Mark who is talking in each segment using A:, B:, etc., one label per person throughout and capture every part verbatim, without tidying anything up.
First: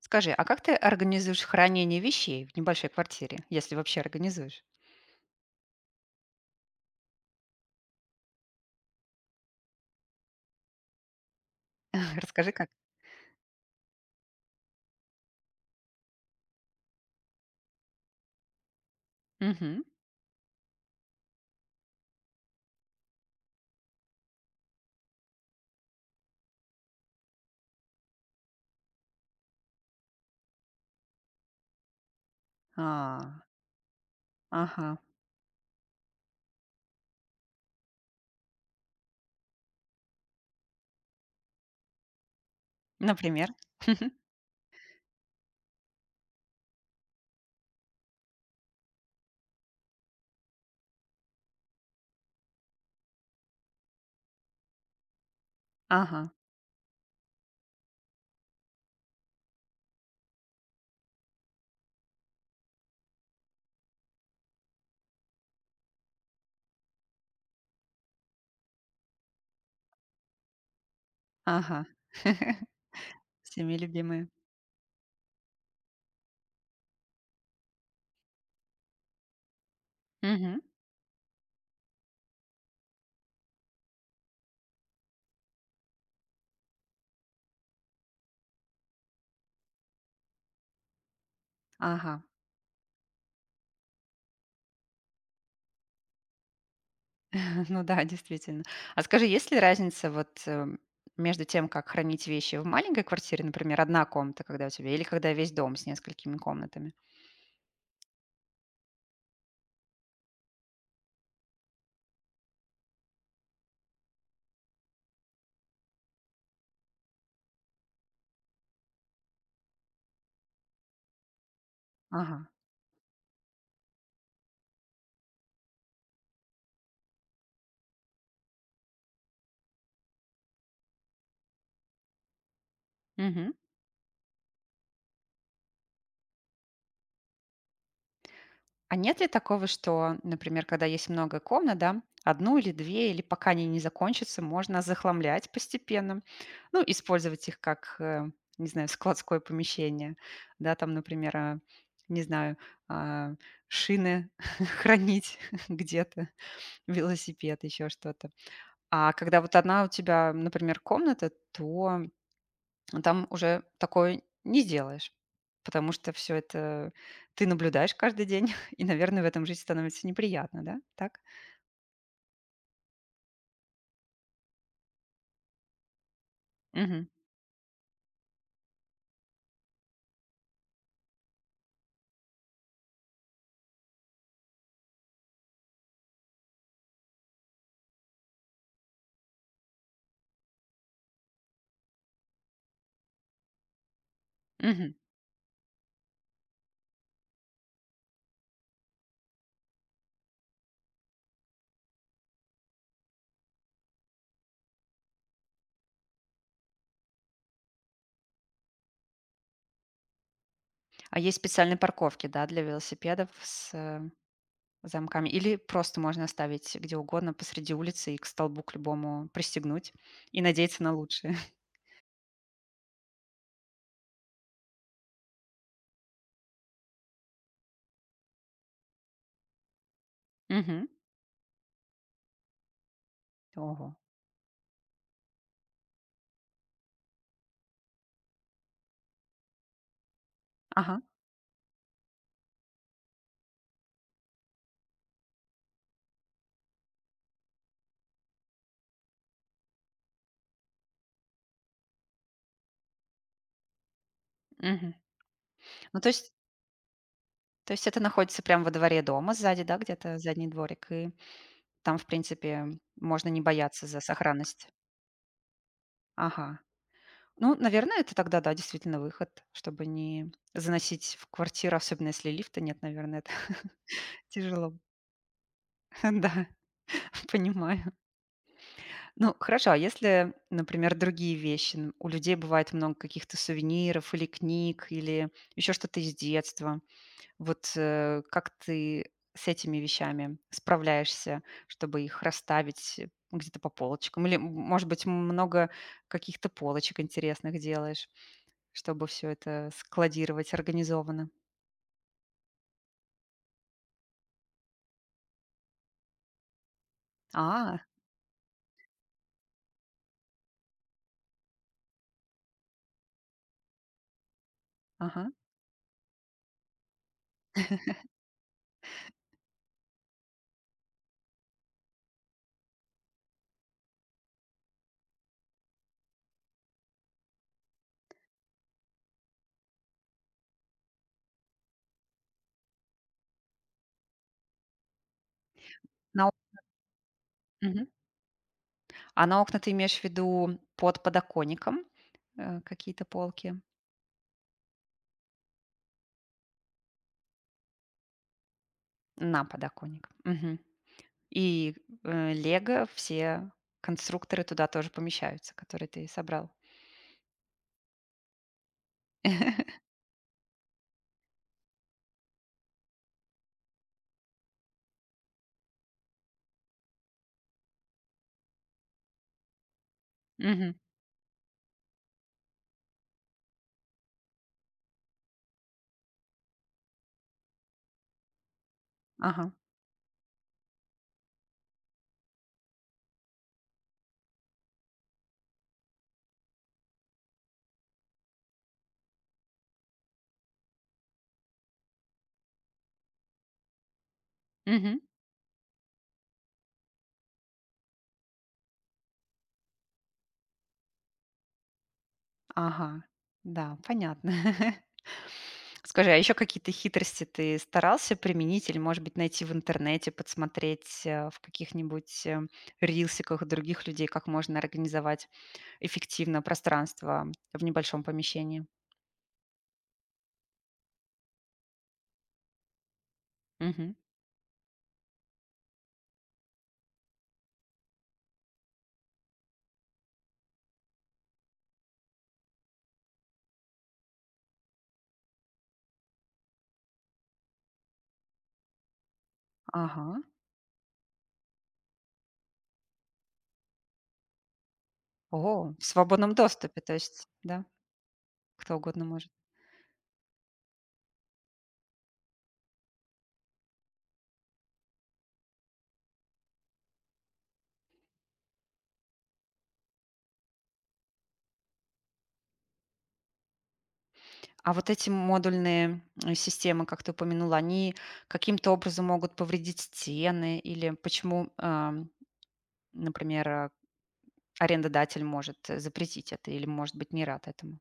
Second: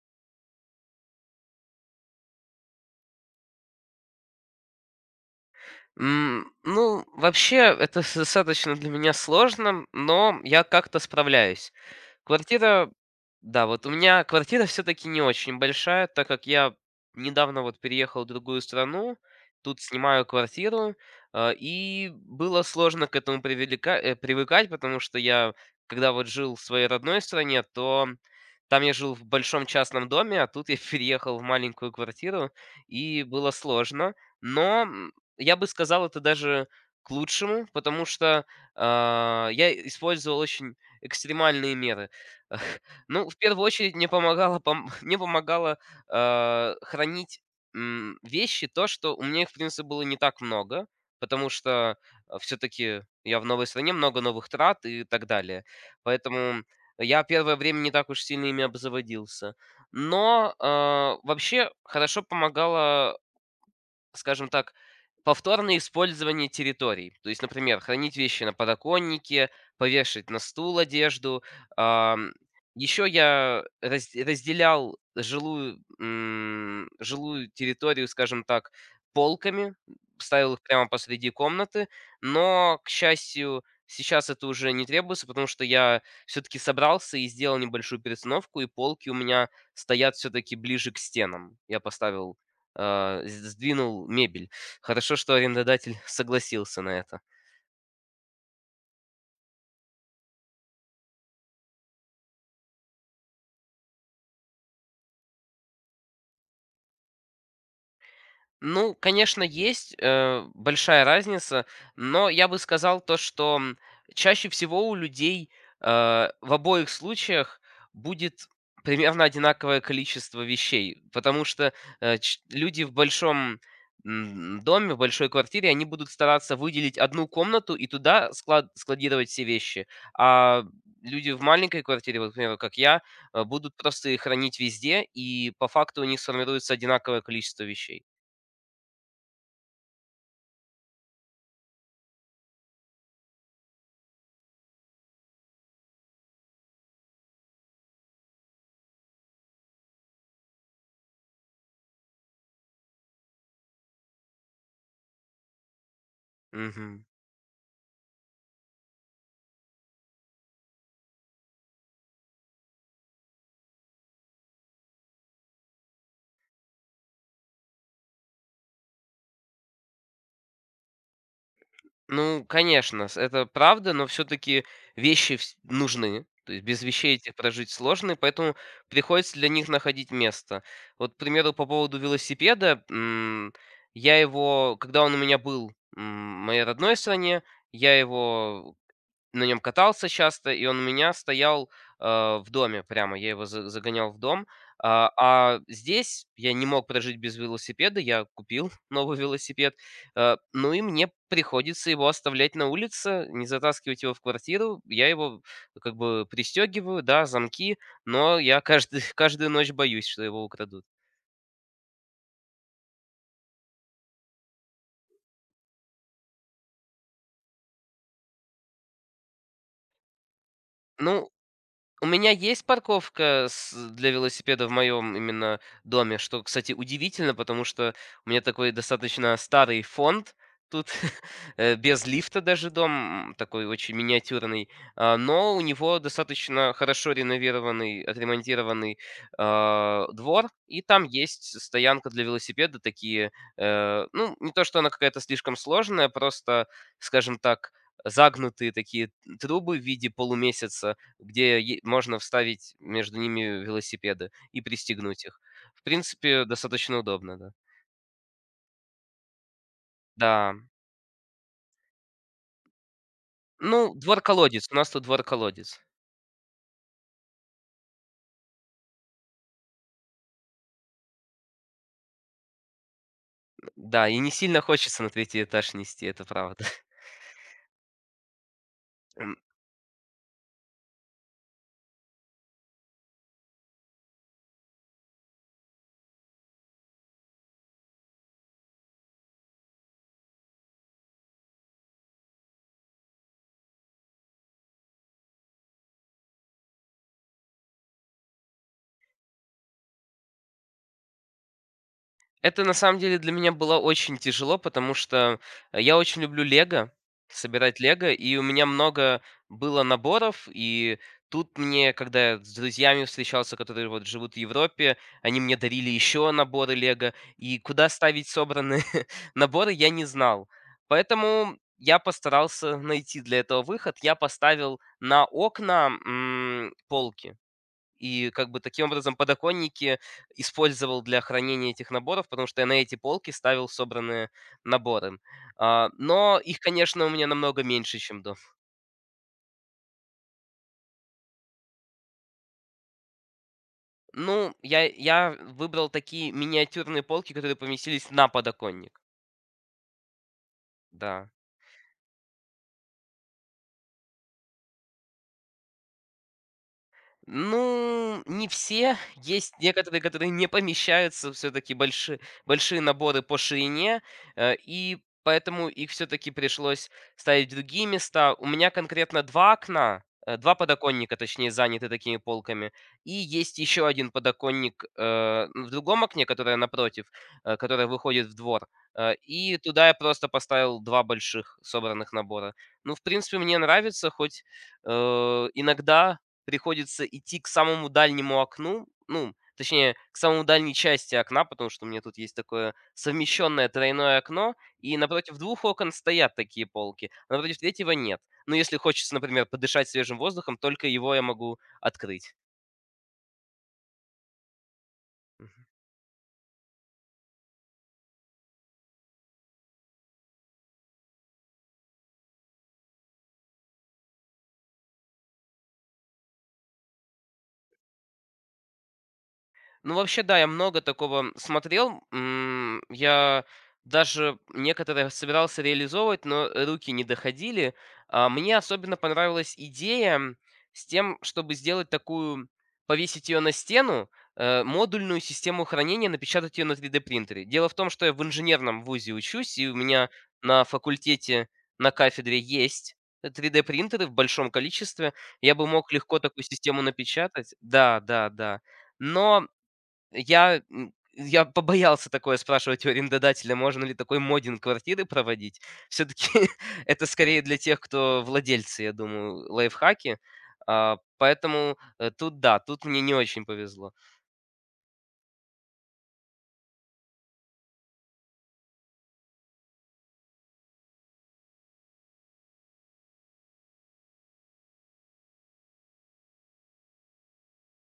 A: Скажи, а как ты организуешь хранение вещей в небольшой квартире, если вообще организуешь?
B: М, ну, вообще, это достаточно для меня сложно, но я как-то справляюсь.
A: Расскажи, как.
B: Квартира, да, вот у меня квартира все-таки не очень большая, так как я недавно вот переехал в другую страну, тут
A: Мгм.
B: снимаю квартиру, э, и было сложно к этому привелика- э, привыкать, потому что я, когда вот жил в своей родной стране, то там я жил в большом частном доме, а тут я переехал в маленькую квартиру,
A: А,
B: и было сложно. Но
A: ага.
B: я бы сказал, это даже к лучшему, потому что, а, я использовал очень экстремальные меры. Ну, в
A: Например?
B: первую очередь, мне помогало пом мне помогало, а, хранить, м, вещи, то, что у меня их, в принципе, было не так много, потому что, все таки я в новой стране, много новых трат и так далее.
A: Ага,
B: Поэтому я первое время не так уж сильно ими обзаводился. Но, а, вообще хорошо помогало, скажем так, повторное использование территорий. То есть, например, хранить вещи на подоконнике, повешать на стул одежду.
A: ага.
B: Еще я
A: Всеми
B: раз-
A: любимые.
B: разделял жилую, м, жилую территорию, скажем так, полками, ставил
A: Мгм.
B: их прямо посреди комнаты, но, к счастью, сейчас это уже не требуется, потому что я все-таки собрался и сделал небольшую перестановку, и полки у меня стоят все-таки ближе к стенам. Я
A: Ага.
B: поставил а, с сдвинул мебель. Хорошо, что арендодатель согласился на это.
A: Ну да, действительно. А скажи, есть ли разница вот э, между тем, как хранить вещи в маленькой квартире, например, одна комната, когда у тебя, или когда весь дом с несколькими комнатами?
B: Ну, конечно, есть э, большая разница, но я бы сказал то, что м, чаще всего у людей э, в обоих случаях будет примерно одинаковое количество вещей, потому что э, ч-
A: Ага.
B: люди в большом м, доме, в большой квартире, они будут стараться выделить одну комнату и туда склад складировать все вещи, а люди в маленькой квартире, вот, к примеру, как я, э, будут просто их хранить везде, и по факту у них сформируется одинаковое количество вещей.
A: А нет ли такого, что, например, когда есть много комнат, да, одну или две, или пока они не закончатся, можно захламлять постепенно, ну, использовать их как, э, не знаю, складское помещение, да, там, например, а, не знаю, а, шины хранить где-то,
B: Мгм.
A: велосипед, еще что-то. А когда вот одна у тебя, например, комната, то но там уже такое не сделаешь, потому что все это ты наблюдаешь каждый день, и, наверное, в этом жить становится неприятно, да? Так?
B: Ну, конечно, с- это правда, но все-таки вещи вс- нужны. То есть без
A: Мгм.
B: вещей этих прожить сложно, и поэтому приходится для них находить место. Вот, к примеру, по поводу велосипеда, м, я его, когда он у меня был м, в моей родной стране, я его на нем катался часто, и он у меня стоял, а, в доме прямо. Я его за загонял в дом.
A: Мгм.
B: А, а здесь я не мог прожить без велосипеда. Я купил новый велосипед. А, ну и мне приходится его оставлять на улице, не затаскивать его в квартиру. Я его как бы пристегиваю, да, замки, но я каждый каждую ночь боюсь, что его украдут.
A: А есть специальные парковки, да, для велосипедов с э, замками? Или просто можно оставить где угодно посреди улицы и к столбу к любому пристегнуть и надеяться на
B: Ну,
A: лучшее?
B: у меня есть парковка с для велосипеда в моем именно доме, что, кстати, удивительно, потому что у меня такой достаточно старый фонд
A: Мгм.
B: тут, э, без лифта даже дом, м, такой
A: Ого.
B: очень миниатюрный, а, но у него достаточно хорошо реновированный, отремонтированный, а, двор, и
A: Ага.
B: там есть стоянка для велосипеда, такие, э, ну, не то, что она какая-то слишком сложная, просто, скажем так, загнутые такие трубы в виде полумесяца, где е можно вставить между ними велосипеды и
A: Мгм.
B: пристегнуть их. В
A: Ну, то есть,
B: принципе, достаточно удобно, да.
A: то есть это находится прямо во дворе дома сзади, да, где-то задний
B: Да.
A: дворик, и там, в принципе, можно не бояться
B: Ну,
A: за сохранность.
B: двор-колодец, у нас тут двор-колодец.
A: Ага. Ну, наверное, это тогда, да, действительно выход, чтобы не заносить в квартиру, особенно если лифта нет, наверное, это
B: Да, и не сильно
A: тяжело.
B: хочется на третий этаж нести, это
A: Да,
B: правда.
A: понимаю. Ну, хорошо, а если, например, другие вещи? Н- У людей бывает много каких-то сувениров или книг, или еще что-то из детства. Вот, э, как ты с этими вещами справляешься, чтобы их расставить, э, где-то по полочкам? Или, м, может быть, много каких-то полочек интересных делаешь, чтобы все это складировать организованно?
B: Это на самом деле для меня было очень тяжело, потому что э, я очень люблю "Лего",
A: А,
B: собирать "Лего", и у меня много было наборов. И тут мне, когда я с друзьями встречался, которые вот живут в Европе,
A: ага.
B: они мне дарили еще наборы "Лего", и куда ставить собранные наборы, я не знал. Поэтому я постарался найти для этого выход. Я поставил на окна, м, полки. И как бы таким образом подоконники использовал для хранения этих наборов, потому что я на эти полки ставил собранные наборы. А,
A: На о
B: но их, конечно, у меня намного
A: мгм.
B: меньше, чем дома.
A: А на окна ты имеешь в виду под подоконником, э, какие-то полки?
B: Ну, я, я выбрал такие миниатюрные полки, которые поместились на подоконник.
A: На подоконник. Мгм.
B: Да.
A: И, э, "Лего", все конструкторы туда тоже помещаются, которые ты собрал?
B: Ну, не все. Есть некоторые, которые не помещаются, все-таки большие, большие наборы по ширине, э, и поэтому их все-таки пришлось ставить в другие места. У меня конкретно два окна, э, два
A: Мгм.
B: подоконника, точнее, заняты такими полками, и есть еще один подоконник э, в другом окне, которое напротив, э, которое выходит в двор. Э,
A: Ага.
B: И туда я просто поставил два больших собранных набора. Ну, в принципе, мне нравится, хоть э, иногда приходится идти к самому дальнему окну, ну, точнее, к самой дальней части окна, потому что у меня тут есть такое совмещенное тройное окно, и
A: Мгм.
B: напротив двух окон стоят такие полки, а напротив третьего нет. Но если хочется, например, подышать свежим воздухом, только его я могу открыть.
A: Ага. Да, понятно. Скажи, а еще какие-то хитрости ты старался применить или, может быть, найти в интернете, подсмотреть э, в каких-нибудь э, рилсиках других людей, как можно организовать эффективно пространство в небольшом помещении?
B: Ну, вообще, да, я много такого смотрел. М, Я
A: Мгм.
B: даже некоторые собирался реализовывать, но руки не доходили. А, Мне особенно понравилась идея с тем, чтобы сделать такую, повесить ее на стену, э, модульную систему хранения, напечатать ее на три дэ-принтере. Дело в том, что я в инженерном вузе учусь, и у меня
A: Ага.
B: на факультете, на кафедре есть три дэ-принтеры в большом количестве. Я бы
A: О, в
B: мог легко
A: свободном
B: такую
A: доступе,
B: систему
A: то есть,
B: напечатать.
A: да,
B: Да, да, да.
A: кто угодно может.
B: Но я, м, я побоялся такое спрашивать у арендодателя, можно ли такой моддинг квартиры проводить. Все-таки это скорее для тех, кто владельцы, я думаю, лайфхаки. А, поэтому э, тут да, тут мне не очень повезло.
A: А вот эти модульные э, системы, как ты упомянула, они каким-то образом могут повредить стены или почему а, например, а, арендодатель может, э, запретить это или может быть не рад этому.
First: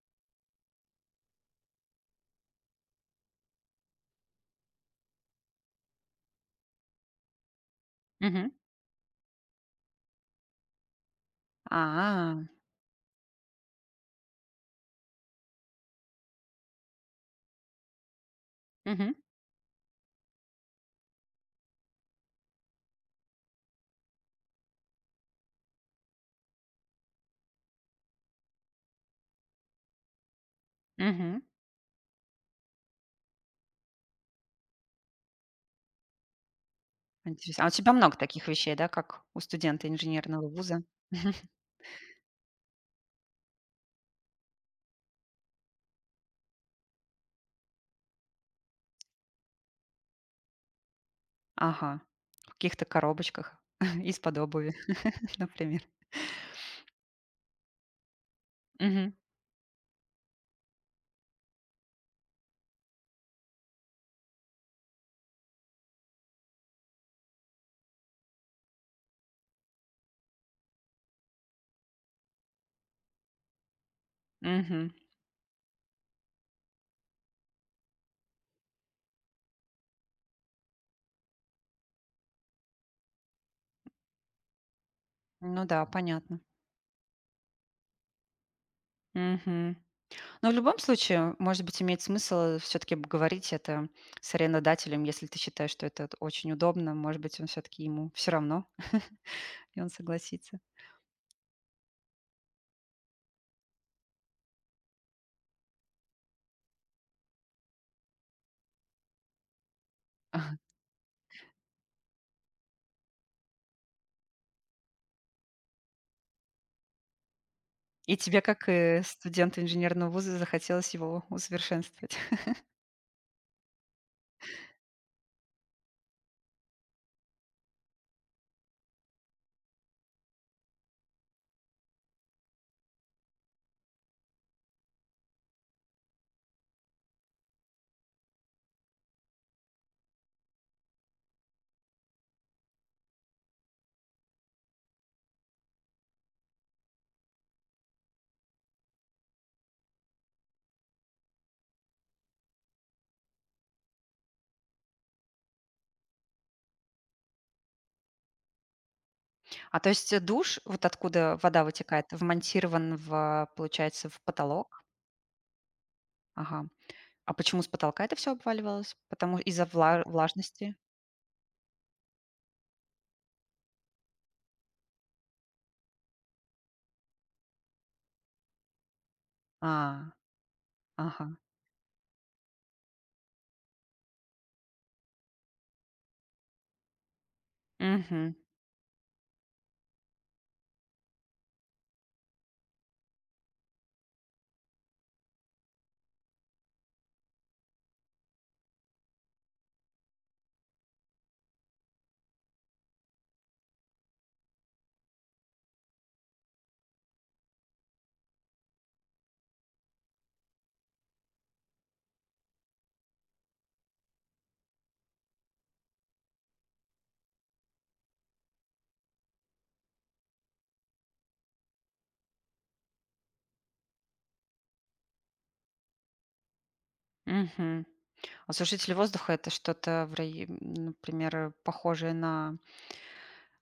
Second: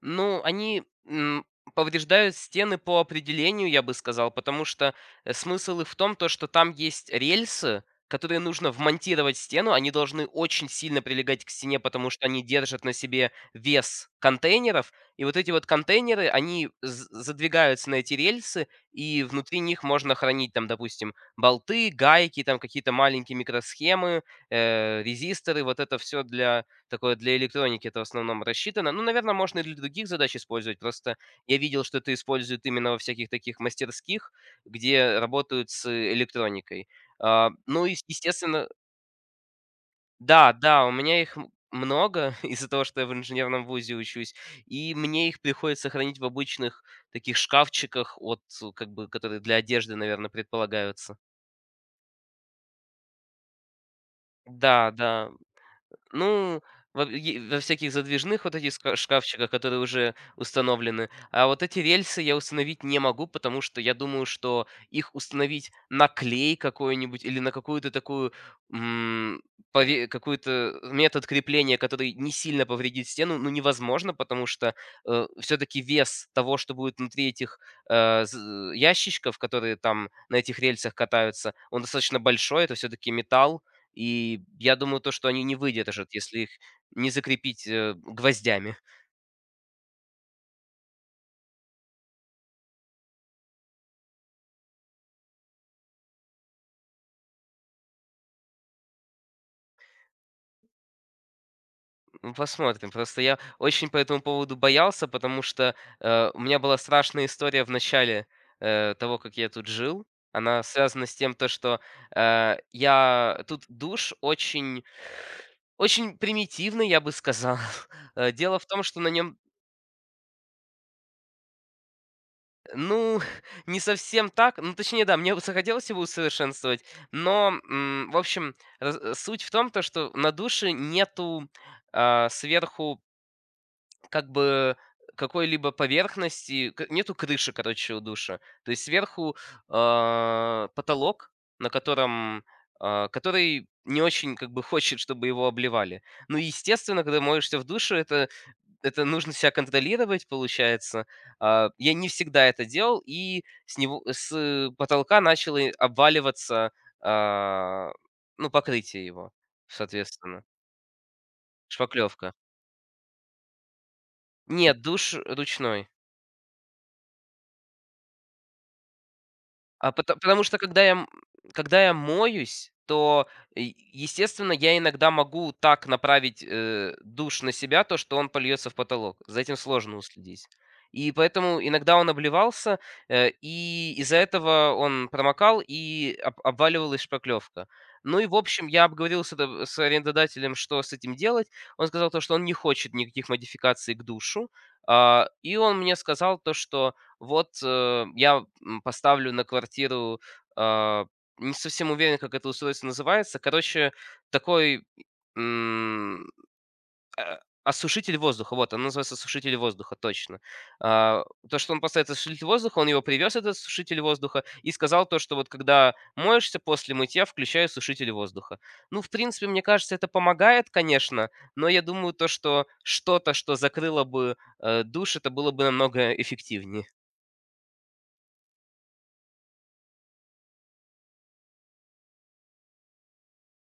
B: Ну, они м, повреждают стены по определению, я бы сказал, потому что э, смысл их в том, то, что там есть рельсы, которые
A: Мгм.
B: нужно вмонтировать в стену, они должны очень сильно прилегать к стене, потому что они
A: А,
B: держат на себе вес контейнеров, и вот эти вот контейнеры, они з- задвигаются на эти рельсы,
A: мгм,
B: и внутри них можно хранить там, допустим, болты, гайки, там какие-то маленькие микросхемы, э, резисторы, вот это все для Такое для электроники это в основном рассчитано. Ну, наверное, можно и для других задач использовать. Просто
A: мгм.
B: я видел, что это используют именно во всяких таких мастерских, где работают с электроникой. А,
A: Интересно. А у
B: ну,
A: тебя
B: и,
A: много таких
B: естественно,
A: вещей, да, как у студента инженерного
B: да,
A: вуза?
B: да, у меня их м- много из-за того, что я в инженерном вузе учусь, и мне их приходится хранить в обычных таких шкафчиках, от, э, как бы, которые для одежды, наверное, предполагаются.
A: Ага. В каких-то коробочках из-под обуви,
B: Да, да,
A: например.
B: ну, во е во всяких задвижных вот этих ска
A: Мгм,
B: шкафчиках, которые уже установлены. А вот эти рельсы я установить не могу, потому что я думаю, что их установить на клей какой-нибудь или на какую-то такую, м, пове какую-то э, метод крепления, который не сильно повредит стену, ну, невозможно, потому что,
A: мгм.
B: все таки вес того, что будет внутри этих, э, з э, ящичков, которые там на этих рельсах катаются, он достаточно большой. Это все таки металл. И я думаю, то, что они не
A: Ну да,
B: выдержат,
A: понятно.
B: если их не закрепить, э, гвоздями.
A: Мгм. Но в любом случае, может быть, имеет смысл все-таки говорить это с арендодателем, если ты считаешь, что это вот очень удобно. Может быть, он все-таки ему все равно, и он согласится.
B: Ну, посмотрим. Просто я очень по этому поводу боялся, потому что, э, у меня была страшная история в начале, э, того, как я тут жил. Она связана с тем, то что, э, я тут душ очень очень примитивный, я бы сказал.
A: И
B: Э,
A: тебе,
B: дело в
A: как,
B: том, что
A: э,
B: на нем.
A: студенту инженерного вуза, захотелось его усовершенствовать.
B: Ну, не совсем так. Ну, точнее, да, мне бы захотелось его усовершенствовать, но, м, в общем, раз- э, суть в том, то, что на душе нету а, сверху как бы э, какой-либо поверхности, к- нету крыши, короче, у душа. То есть сверху а, потолок, на котором, а, который не очень как бы хочет, чтобы его обливали. Ну и естественно, когда моешься в душе, это это нужно себя контролировать, получается. А, Я не всегда это делал, и с него с потолка начало и обваливаться, а, ну покрытие его,
A: А то есть, э,
B: соответственно,
A: душ, вот откуда вода вытекает,
B: шпаклевка.
A: вмонтирован в, получается, в
B: Нет,
A: потолок?
B: душ ручной.
A: Ага. А почему с потолка это все обваливалось? Потому из-за
B: А
A: вла
B: пото потому что
A: влажности?
B: когда я м когда я моюсь, то, е естественно, я иногда могу так направить, э, душ на себя, то, что он польется в потолок. За этим
A: А,
B: сложно уследить. И
A: ага.
B: поэтому иногда он обливался, э, и из-за этого он промокал, и об обваливалась шпаклевка. Ну и,
A: Мгм,
B: в общем, я обговорил с это с арендодателем, что с этим делать. Он сказал то, что он не хочет никаких модификаций к душу. А, и он мне сказал то, что вот, э, я, м, поставлю на квартиру, а, не совсем уверен, как это устройство называется. Короче, такой, м, осушитель воздуха. Вот, оно называется осушитель воздуха, точно. А, То, что он поставит осушитель воздуха, он его привез, этот осушитель воздуха, и сказал то, что вот когда моешься после мытья, включай осушитель воздуха. Ну, в принципе, мне кажется, это помогает, конечно, но я думаю, то, что что-то, что закрыло бы, э, душ, это было бы намного эффективнее.
A: мгм. А сушители воздуха — это что-то в рай например, э, похожее на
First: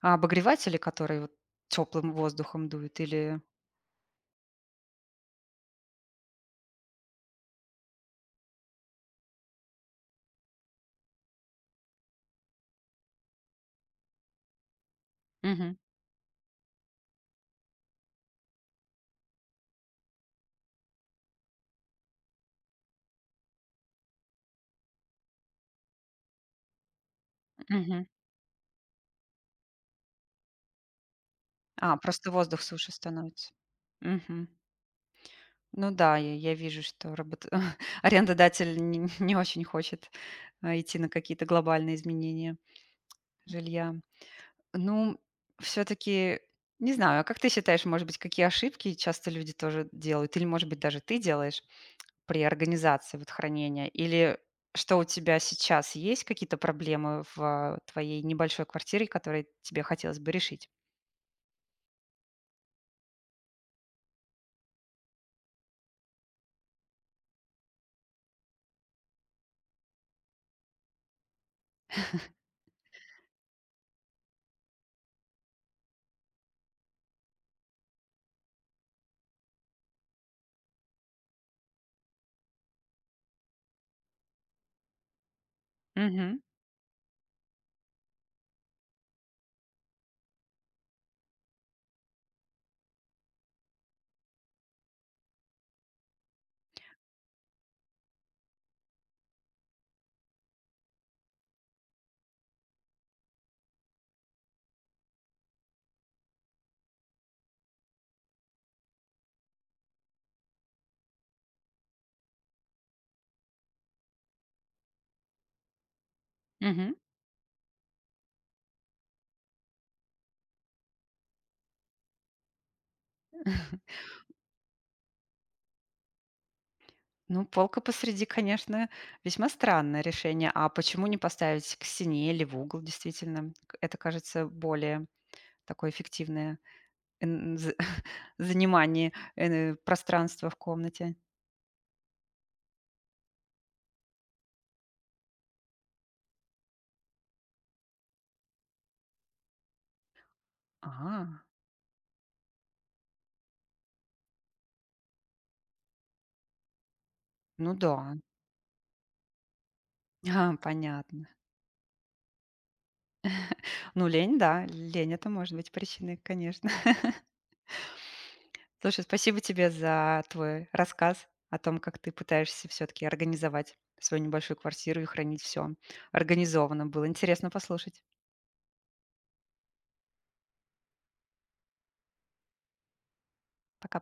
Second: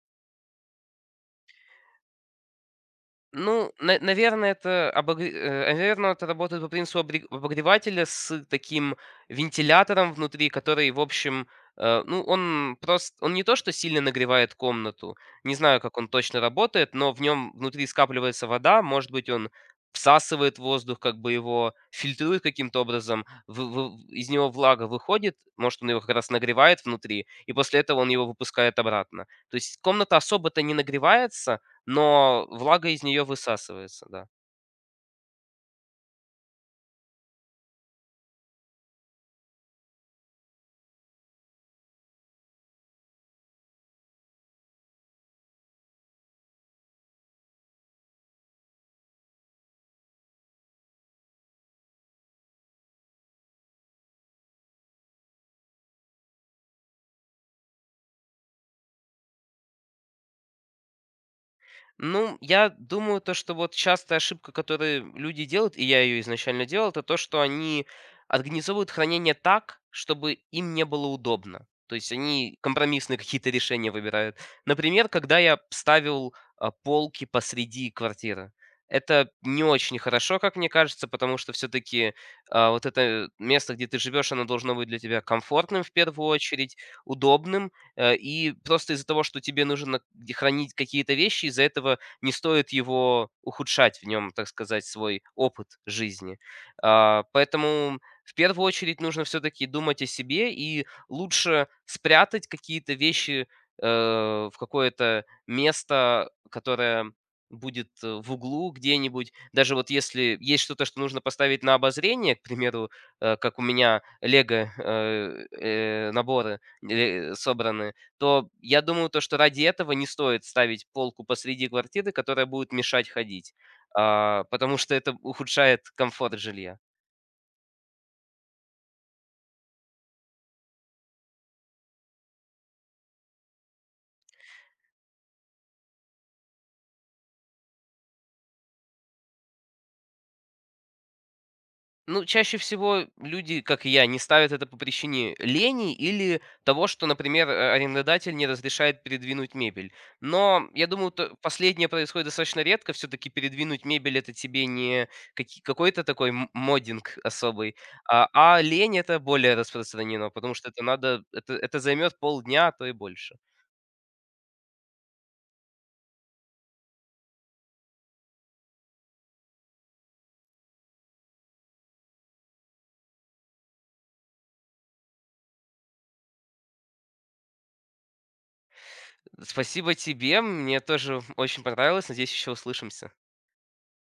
A: а, обогреватели, которые вот теплым воздухом дуют, или
B: Ну, на наверное, это обогр э, наверно, это работает по принципу обре обогревателя с таким вентилятором внутри, который, в общем, э, ну, он просто он не то что сильно нагревает комнату, не
A: Мгм,
B: знаю, как он точно работает, но в нем внутри скапливается вода, может быть, он всасывает воздух, как бы его фильтрует каким-то образом, в в из него влага выходит, может, он его как раз нагревает внутри, и после этого
A: мгм.
B: он его выпускает обратно. То есть комната особо-то не нагревается,
A: А, просто
B: но
A: воздух
B: влага
A: суше
B: из нее
A: становится.
B: высасывается, да.
A: Мгм. Ну да, я я вижу, что работ арендодатель не не очень хочет, а, идти на какие-то глобальные изменения жилья. Ну, все таки не знаю, а как ты считаешь, может быть, какие ошибки часто люди тоже делают или, может быть, даже ты делаешь при организации вот хранения? Или что у тебя сейчас есть какие-то проблемы в а, твоей небольшой квартире, которые тебе хотелось бы решить?
B: Ну, я думаю, то, что вот частая ошибка, которую люди делают, и я ее изначально делал, это то, что они организовывают хранение так, чтобы им не было удобно. То есть они компромиссные какие-то решения выбирают. Например, когда я ставил а, полки посреди квартиры. Это не очень хорошо, как мне кажется, потому что все-таки вот это место, где ты живешь, оно должно быть для тебя комфортным в первую
A: Мгм.
B: очередь, удобным, Э, и просто из-за того, что тебе нужно где хранить какие-то вещи, из-за этого не стоит его ухудшать в нем, так сказать, свой опыт жизни. А, поэтому в первую очередь нужно все-таки думать о себе и лучше спрятать какие-то вещи э, в какое-то место, которое будет э, в углу где-нибудь. Даже вот если есть что-то, что нужно поставить на обозрение, к примеру, э, как у меня лего э, э, наборы, или э, собраны, то я думаю, то, что ради этого не стоит ставить полку посреди квартиры, которая будет мешать ходить, а, потому что это ухудшает комфорт жилья.
A: Ну, полка посреди, конечно, весьма странное решение. А почему не поставить к стене или в угол, действительно? К- Это кажется более такое эффективное эн- з- занимание э, пространства в комнате.
B: Ну, чаще всего люди, как и я, не ставят это по причине лени или того, что, например, э, арендодатель не разрешает передвинуть мебель. Но я думаю, то-
A: А,
B: последнее происходит достаточно редко. Все-таки передвинуть мебель это тебе не каки- какой-то такой м- моддинг
A: ну
B: особый,
A: да.
B: а, а лень это более распространено, потому
A: А,
B: что это надо,
A: понятно.
B: это, это займет полдня, а то и больше.
A: Ну, лень, да. Лень это может быть причиной, конечно. Слушай, спасибо тебе за твой рассказ о том, как ты пытаешься все-таки организовать свою небольшую квартиру и хранить все организованно. Было интересно послушать.
B: Спасибо тебе, мне тоже очень понравилось. Надеюсь, еще услышимся.
A: Пока-пока.